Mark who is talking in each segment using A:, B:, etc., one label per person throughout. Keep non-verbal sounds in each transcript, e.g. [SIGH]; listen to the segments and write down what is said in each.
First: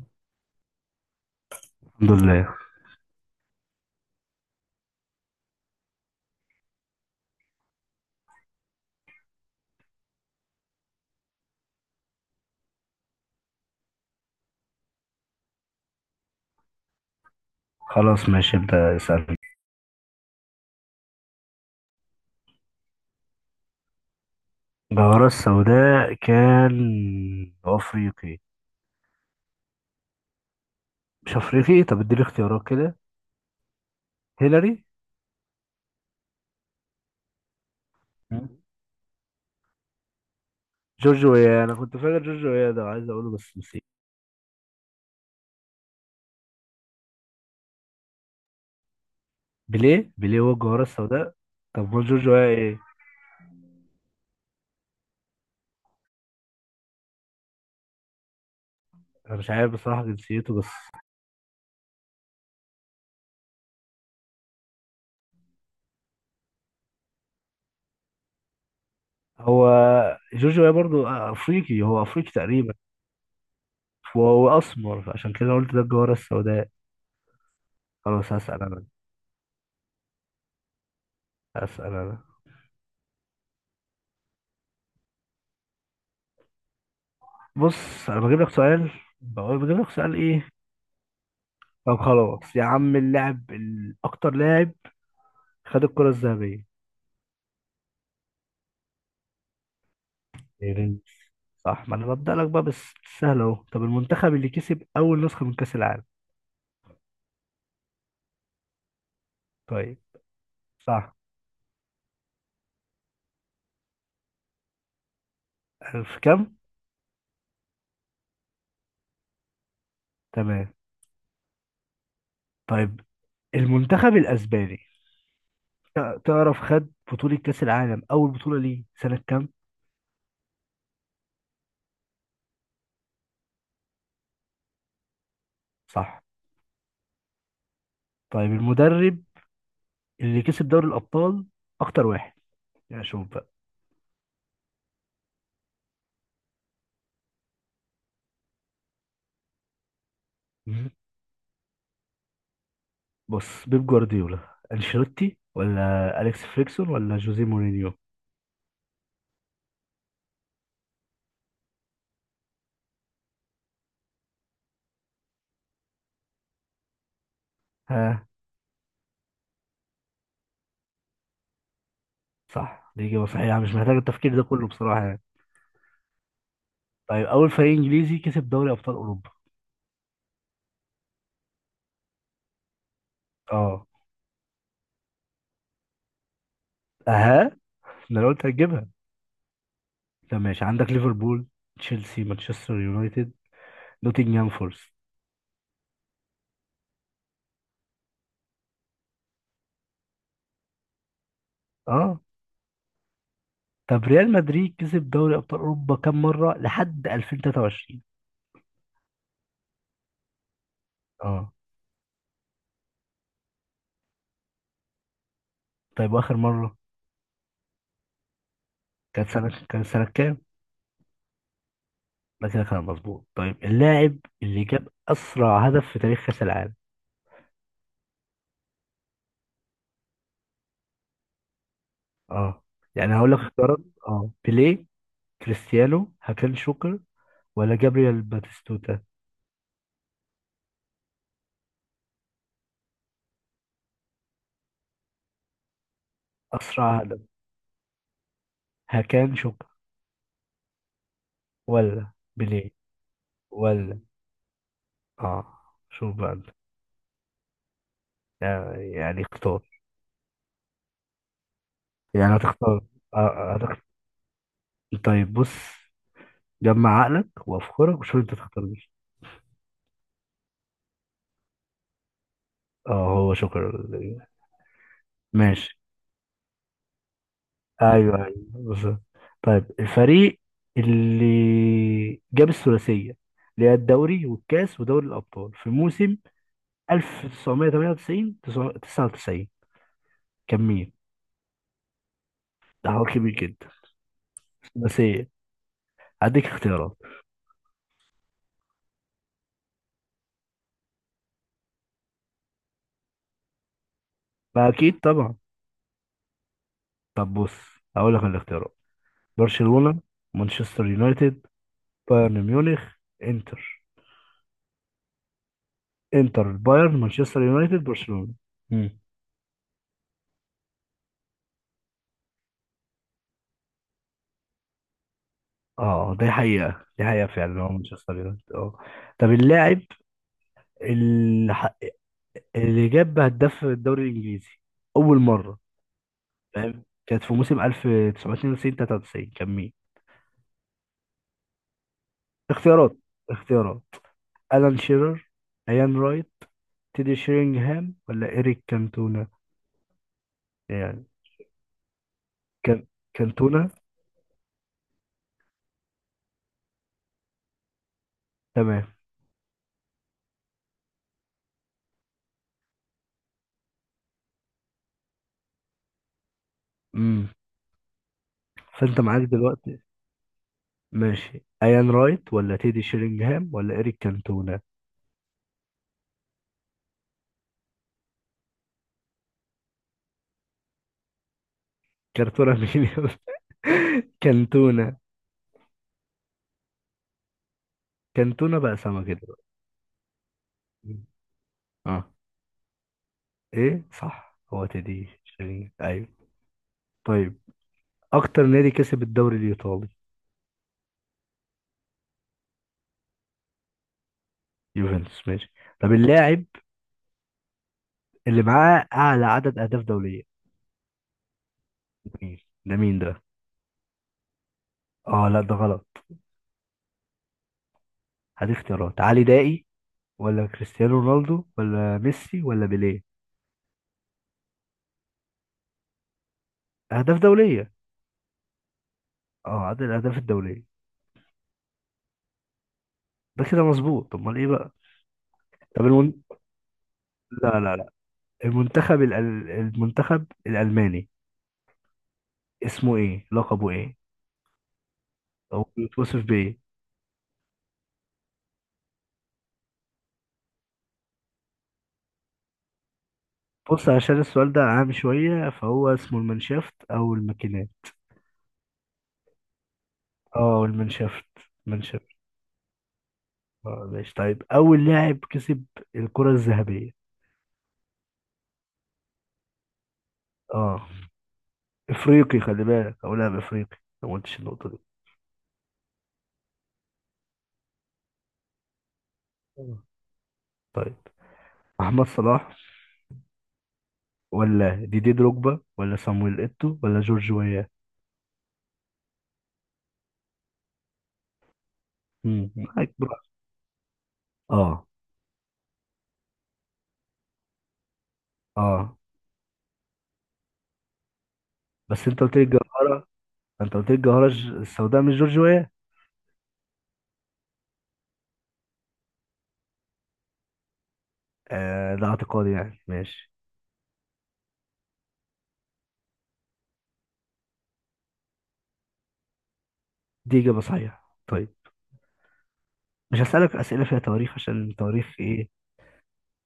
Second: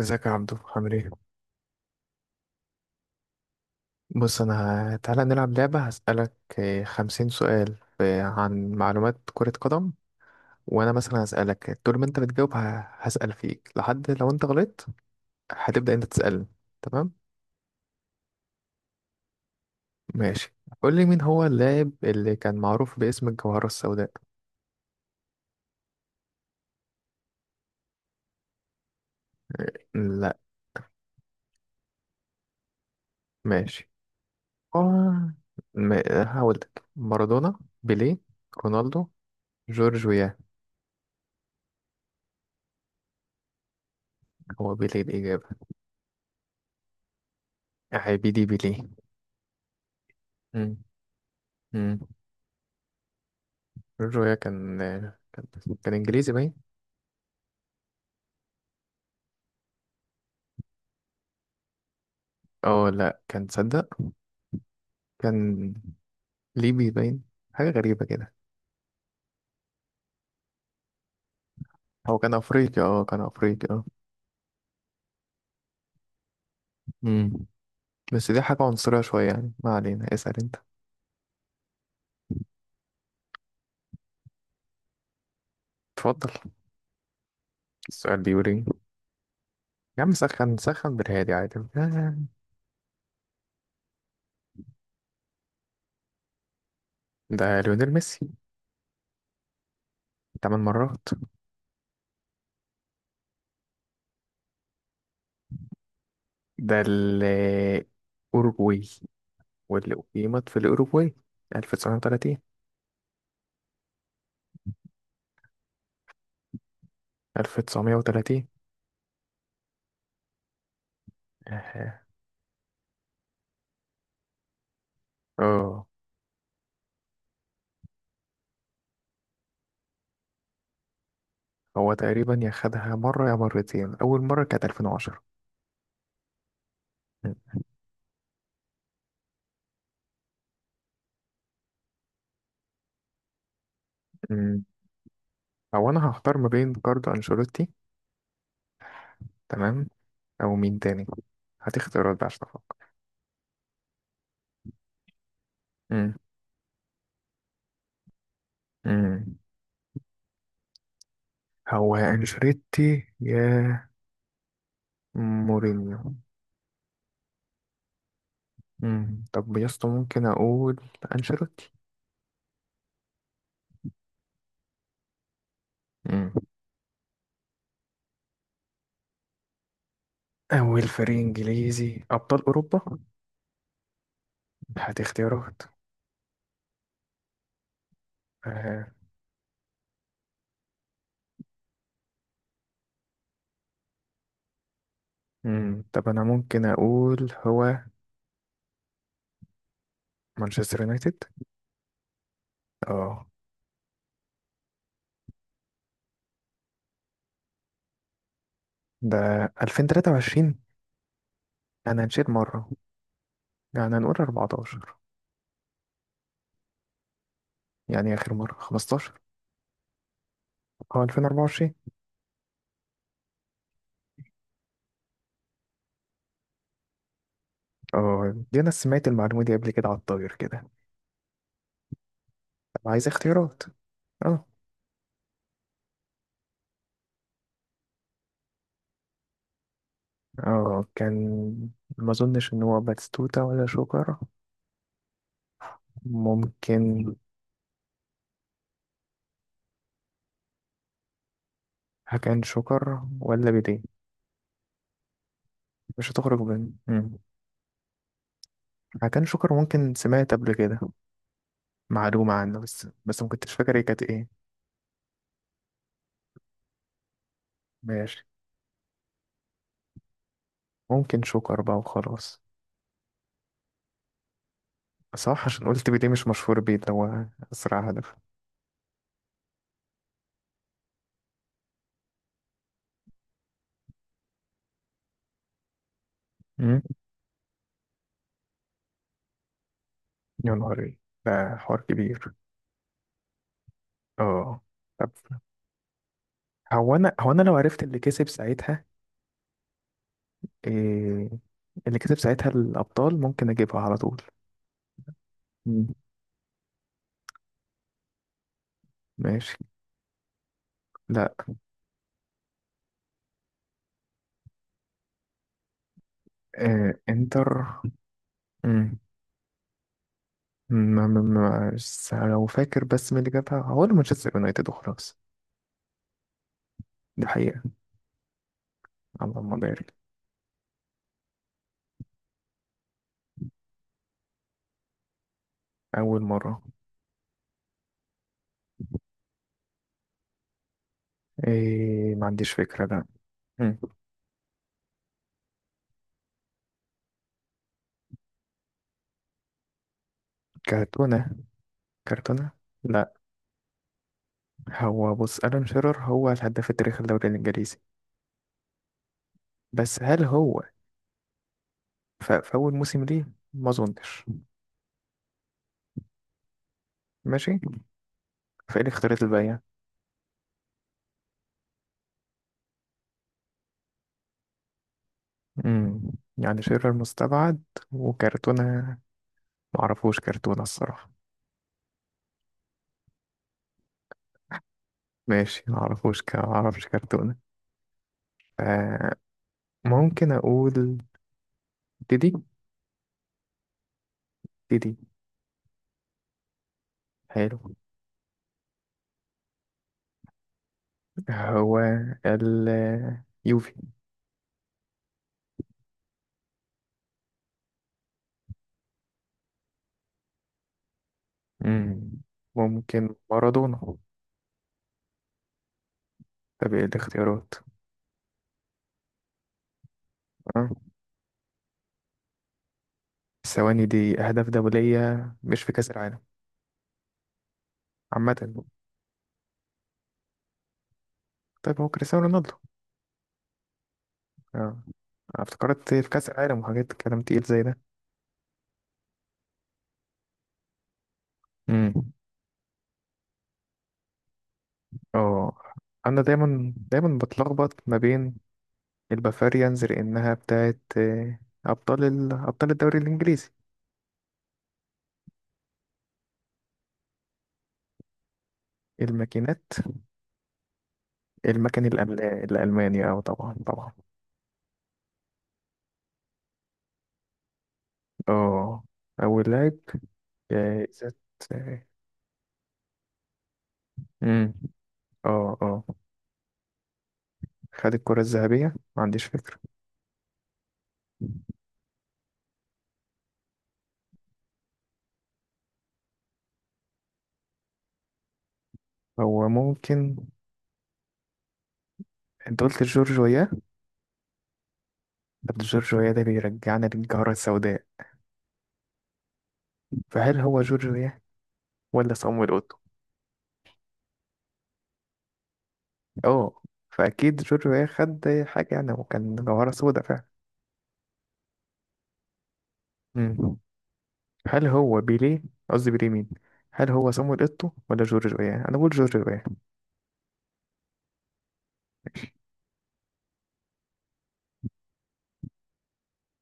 A: ازيك يا عبدو، عامل ايه؟
B: الحمد لله.
A: بص انا. تعالى نلعب لعبة هسألك. 50 سؤال عن معلومات كرة قدم. وانا مثلا هسألك طول ما انت بتجاوب، هسأل فيك لحد لو انت غلطت. هتبدأ انت تسألني؟ تمام.
B: خلاص، ماشي، ابدأ اسألني.
A: ماشي. قول لي، مين هو اللاعب اللي كان معروف باسم الجوهرة السوداء؟
B: الجوهرة السوداء كان أفريقي؟
A: لا.
B: مش أفريقي؟ طب اديني اختيارات كده.
A: ماشي.
B: هيلاري؟
A: آه. م- هقول لك مارادونا، بيليه،
B: مم.
A: رونالدو، جورج ويا.
B: جورج ويا. أنا كنت فاكر جورج ويا ده وعايز أقوله بس نسيت.
A: هو بيليه الإجابة. عبيدي بيليه.
B: بيليه؟ بيليه هو
A: مم.
B: الجوهرة السوداء؟ طب هو
A: مم.
B: جورج ويا إيه؟
A: جورجيا كان كان انجليزي باين.
B: أنا مش عارف بصراحة جنسيته بس.
A: اه، لا، كان ليبي باين. حاجه غريبه كده.
B: هو جورج ويا برضو أفريقي، هو
A: هو
B: أفريقي
A: كان
B: تقريبا.
A: افريقي، اه كان افريقي، اه.
B: وهو أسمر عشان كده قلت ده الجوهرة السوداء.
A: امم
B: خلاص
A: بس دي
B: هسأل
A: حاجه
B: أنا.
A: عنصريه شويه يعني، ما علينا، اسال انت.
B: هسأل أنا
A: اتفضل.
B: بص أنا
A: السؤال بيقول ايه؟
B: بجيب لك
A: يا
B: سؤال
A: عم،
B: إيه؟
A: سخن سخن بالهادي عادي.
B: طب خلاص يا عم، اللاعب اكتر لاعب خد الكرة الذهبية؟
A: ده ليونيل ميسي. تمن
B: بيريز.
A: مرات
B: صح، ما انا ببدأ لك بقى بس. سهل اهو. طب المنتخب اللي كسب اول نسخة من كأس العالم؟
A: ده الأوروجواي،
B: طيب.
A: واللي أقيمت في
B: صح.
A: الأوروجواي. 1930.
B: في كام؟
A: 1930.
B: تمام.
A: اه.
B: طيب المنتخب الاسباني.
A: آه.
B: تعرف خد بطولة كأس العالم اول بطولة ليه سنة كام؟
A: هو تقريبا، يا خدها مرة يا مرتين، أول مرة كانت 2010.
B: صح.
A: م-
B: طيب المدرب اللي كسب دوري الابطال اكتر واحد، يعني شوف بقى.
A: م. أو أنا هختار ما بين كاردو أنشيلوتي. تمام. أو مين
B: مم.
A: تاني؟ هتختارات بقى عشان أفكر.
B: بص، بيب جوارديولا، انشيلوتي،
A: م-
B: ولا اليكس فريكسون، ولا جوزيه مورينيو؟
A: م. هو يا أنشيلوتي يا مورينيو.
B: ها؟
A: طب يا اسطى، ممكن أقول أنشيلوتي.
B: صح، دي إجابة صحيحة يعني، مش محتاج التفكير ده كله بصراحة يعني.
A: م.
B: طيب أول فريق إنجليزي كسب دوري أبطال أوروبا؟
A: أول فريق إنجليزي أبطال أوروبا؟
B: أه.
A: هات اختيارات.
B: أها. ده أنا قلت هتجيبها.
A: آه.
B: طب ماشي، عندك ليفربول، تشيلسي، مانشستر يونايتد، نوتنجهام فورست.
A: طب أنا ممكن أقول هو مانشستر يونايتد.
B: أه.
A: اه.
B: طب ريال مدريد كسب دوري أبطال أوروبا كام مرة لحد 2023؟
A: ده 2023.
B: أه.
A: أنا مشيت مرة، يعني هنقول 14.
B: طيب وآخر مرة
A: يعني آخر مرة 15.
B: كانت سنة كام؟
A: أه، 2024.
B: ده كده كان مظبوط. طيب اللاعب اللي جاب أسرع هدف في تاريخ كأس العالم؟
A: أه، دي أنا سمعت المعلومة دي قبل كده على الطاير كده.
B: أه.
A: طب عايز
B: يعني هقول لك
A: اختيارات.
B: اختيارات. أه،
A: أه.
B: بيليه، كريستيانو، هاكان شوكر، ولا جابرييل باتيستوتا؟
A: أه، ما أظنش إن هو باتستوتا ولا شوكر.
B: أسرع
A: ممكن.
B: هدف. هكان شوكا ولا
A: هكان
B: بيليه
A: شوكر ولا بيديه؟
B: ولا؟ آه، شوف
A: مش
B: بقى
A: هتخرج
B: أنت.
A: من
B: يعني، يعني
A: هكان شوكر،
B: اختار.
A: ممكن سمعت قبل كده
B: يعني
A: معلومة عنه،
B: هتختار.
A: بس بس ما كنتش فاكر
B: هتختار.
A: هي كانت إيه.
B: طيب بص، جمع عقلك وأفكارك وشوف
A: ماشي.
B: أنت تختار مين.
A: ممكن شوكر بقى وخلاص.
B: آه، هو شكرا.
A: صح،
B: ماشي.
A: عشان قلت بيديه مش مشهور بيه اللي هو أسرع هدف.
B: أيوه، أيوه، بالظبط. طيب الفريق اللي جاب الثلاثية، اللي هي الدوري والكاس ودوري الأبطال، في موسم 1998 99
A: يا
B: كان
A: نهار
B: مين؟
A: إيه. ده حوار كبير.
B: ده حوار كبير جدا.
A: اه.
B: بس
A: طب
B: ايه؟ هديك اختيارات.
A: هو انا لو عرفت اللي كسب ساعتها إيه، اللي كسب ساعتها الابطال ممكن اجيبها على طول.
B: ما اكيد طبعا.
A: مم.
B: طب بص، هقول لك الاختيارات.
A: ماشي.
B: برشلونة، مانشستر
A: لا.
B: يونايتد، بايرن ميونخ، انتر. انتر، بايرن،
A: إيه
B: مانشستر
A: انتر؟
B: يونايتد، برشلونة. مم.
A: مم. ما بس لو فاكر، بس مين اللي جابها هو مانشستر يونايتد وخلاص.
B: اه، دي حقيقة، دي حقيقة
A: دي
B: فعلا،
A: حقيقة.
B: هو مانشستر يونايتد اه. طب
A: اللهم
B: اللاعب
A: بارك.
B: اللي, ح... اللي جاب هداف في الدوري الانجليزي اول مرة،
A: أول مرة.
B: فاهم، كانت في موسم 1992 93 كان مين؟
A: إيه، ما عنديش فكرة،
B: اختيارات.
A: لا.
B: اختيارات
A: مم.
B: الان شيرر، ايان، تيدي شيرينغهام، ولا إيريك كانتونا، يعني.
A: كارتونة، كارتونة.
B: كان.
A: لا.
B: كانتونا.
A: هو بص، ألان شيرر هو الهداف التاريخي الدوري الإنجليزي.
B: تمام.
A: بس هل هو، فأول موسم ليه، ما أظنش.
B: امم.
A: ماشي. فإيه
B: فأنت معاك
A: الاختيارات الباقية؟
B: دلوقتي، ماشي، ايان رايت ولا تيدي شيرينغهام ولا إيريك كانتونا.
A: امم يعني شيرر مستبعد. وكرتونة. معرفوش كرتونة الصراحة.
B: كانتونا مين يا أسطى؟ [LAUGHS] كانتونا.
A: ماشي، معرفوش معرفش كرتونة.
B: كانتونا بقى سمكة
A: ف-
B: دلوقتي.
A: ممكن أقول
B: مم. اه.
A: ديدي.
B: ايه صح، هو
A: ديدي.
B: تيدي شيرينغهام، ايوه. طيب
A: حلو.
B: اكتر نادي كسب الدوري الايطالي؟
A: هو ال يوفي.
B: يوفنتوس ماشي. طب اللاعب اللي معاه اعلى عدد اهداف دولية
A: امم
B: مين؟ ده مين
A: ممكن
B: ده
A: مارادونا.
B: اه لا، ده غلط.
A: طب إيه الاختيارات؟
B: هدي اختيارات، علي دائي ولا
A: أه.
B: كريستيانو رونالدو ولا ميسي ولا بيليه؟
A: الثواني دي أهداف دولية مش في كأس العالم،
B: اهداف دوليه.
A: عامة.
B: اه، عدد الاهداف الدوليه.
A: طيب هو كريستيانو رونالدو.
B: ده كده مظبوط. طب امال ايه بقى؟
A: اه،
B: طب
A: افتكرت
B: المن...
A: في كأس العالم وحاجات، كلام تقيل
B: لا
A: زي
B: لا
A: ده.
B: لا. المنتخب ال... المنتخب الالماني
A: امم
B: اسمه ايه؟ لقبه ايه؟ او
A: اه،
B: بيتوصف
A: انا
B: بايه؟
A: دايما دايما بتلخبط ما بين البافاريانز لانها بتاعت، ابطال الدوري الانجليزي.
B: بص، عشان السؤال ده عام شويه، فهو اسمه المانشافت او الماكينات.
A: الماكينات.
B: اه المانشافت. المانشافت.
A: الالماني، اه طبعا
B: اه
A: طبعا.
B: ماشي. طيب اول لاعب كسب الكره الذهبيه،
A: اه، اول لاعب
B: اه،
A: جايزة. آه،
B: افريقي خلي بالك، او لاعب افريقي، ما قلتش
A: امم
B: النقطه دي.
A: اه، اه، خد الكرة الذهبية، ما عنديش فكرة.
B: آه. طيب محمد صلاح ولا ديدي دروجبا ولا صامويل ايتو ولا جورج ويا؟
A: هو ممكن.
B: مم،
A: انت قلت
B: معاك
A: جورج
B: براحتك.
A: وياه.
B: اه،
A: طب جورج وياه ده بيرجعنا للجارة السوداء.
B: اه.
A: فهل هو جورج وياه
B: بس
A: ولا
B: انت قلت لي
A: صامويل اوتو؟
B: الجوهرة. انت قلت لي الجوهرة ج- السوداء، مش جورج ويا.
A: اه، فاكيد جورجو خد حاجه يعني، وكان جوهره سودا فعلا.
B: آه، ده اعتقادي يعني ماشي.
A: مم. هل هو بيليه؟ قصدي بيليه مين؟ هل هو صامويل اوتو ولا جورجو ايه؟ انا بقول جورجو ايه.
B: دي إجابة صحيحة. طيب مش هسألك أسئلة فيها تواريخ، عشان التواريخ إيه،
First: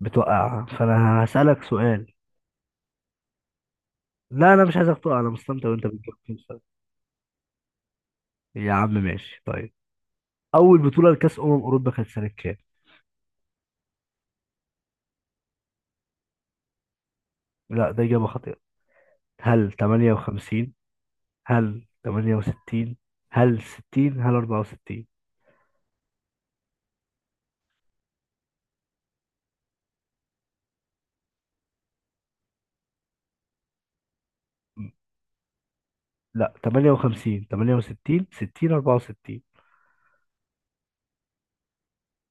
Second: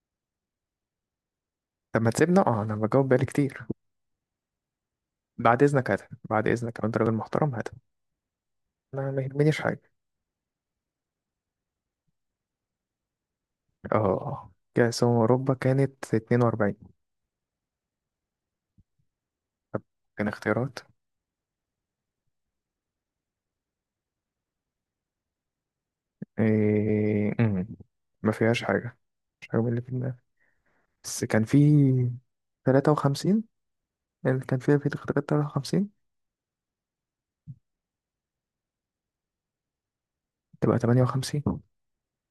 B: بتوقع، فأنا هسألك
A: طب
B: سؤال.
A: ما تسيبنا، اه انا بجاوب بقالي كتير.
B: لا، أنا مش عايزك تقع، أنا
A: بعد
B: مستمتع وأنت
A: اذنك هات.
B: بتجاوب في
A: بعد
B: السؤال.
A: اذنك لو انت راجل محترم هات.
B: يا عم
A: انا ما
B: ماشي
A: يهمنيش
B: طيب.
A: حاجه.
B: أول بطولة لكأس أمم أوروبا كانت سنة كام؟
A: اه، كاس أمم اوروبا كانت 42.
B: لا، ده إجابة خاطئة. هل
A: كان
B: 58؟
A: اختيارات.
B: هل 68؟ هل 60؟ هل 64؟
A: إيه... مم. ما فيهاش حاجه، مش حاجه من اللي في دماغي. بس كان في 53، اللي كان فيها في اختيارات 53.
B: لا، 58، 68، 60، 64.
A: تبقى 58.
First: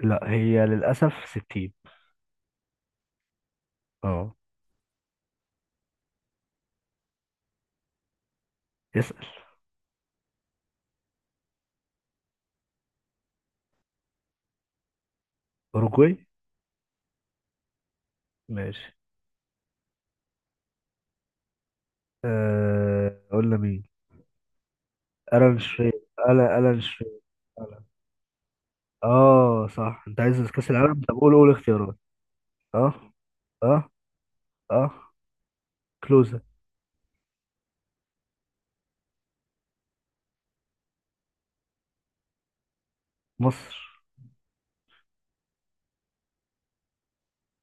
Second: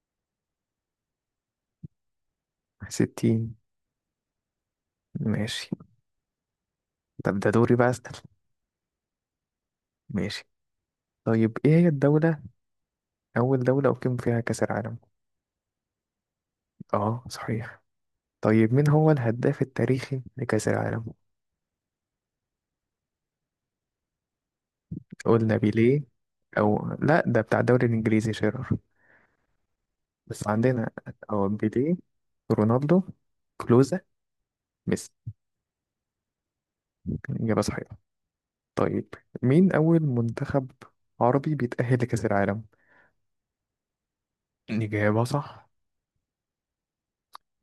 B: لا هي للأسف 60.
A: 60.
B: اه.
A: ماشي. طب ده دوري بقى أسأل.
B: اسأل.
A: ماشي طيب، إيه هي الدولة، أول دولة أقيم فيها كأس العالم؟
B: أوروجواي.
A: آه صحيح. طيب مين
B: ماشي.
A: هو الهداف التاريخي لكأس العالم؟
B: أه... قلنا مين؟
A: قلنا
B: ألان شرير.
A: بيليه.
B: ألا، ألان
A: أو
B: شرير.
A: لأ، ده بتاع
B: ألان.
A: الدوري الإنجليزي شيرر.
B: اه صح، انت عايز
A: بس
B: كأس
A: عندنا،
B: العالم. طب قول،
A: أو
B: قول
A: بيليه،
B: اختيارات. اه.
A: رونالدو،
B: اه.
A: كلوزا،
B: اه.
A: ميسي.
B: كلوزة.
A: إجابة صحيحة. طيب مين أول منتخب عربي بيتأهل لكأس العالم؟
B: مصر.
A: إجابة صح.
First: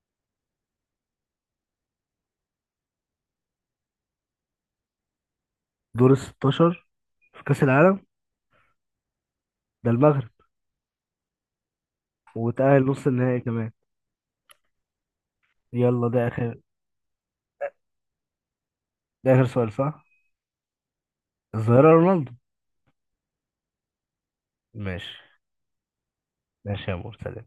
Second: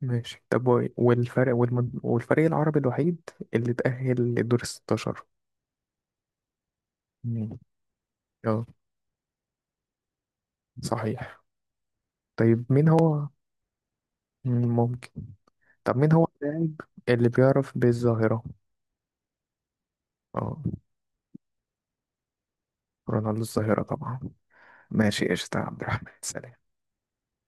A: ماشي طب والفريق العربي الوحيد اللي تأهل لدور الستاشر.
B: دور ال 16 في
A: مم.
B: كأس العالم.
A: اه
B: ده المغرب.
A: صحيح. طيب
B: وتأهل
A: مين
B: نص
A: هو.
B: النهائي كمان.
A: ممكن. طب
B: يلا،
A: مين هو
B: ده آخر.
A: اللاعب اللي بيعرف بالظاهرة؟
B: ده آخر سؤال صح؟
A: اه،
B: الظاهرة رونالدو.
A: رونالدو الظاهرة طبعا.
B: ماشي.
A: ماشي قشطة يا عبد الرحمن، سلام.
B: ماشي يا مرتضى.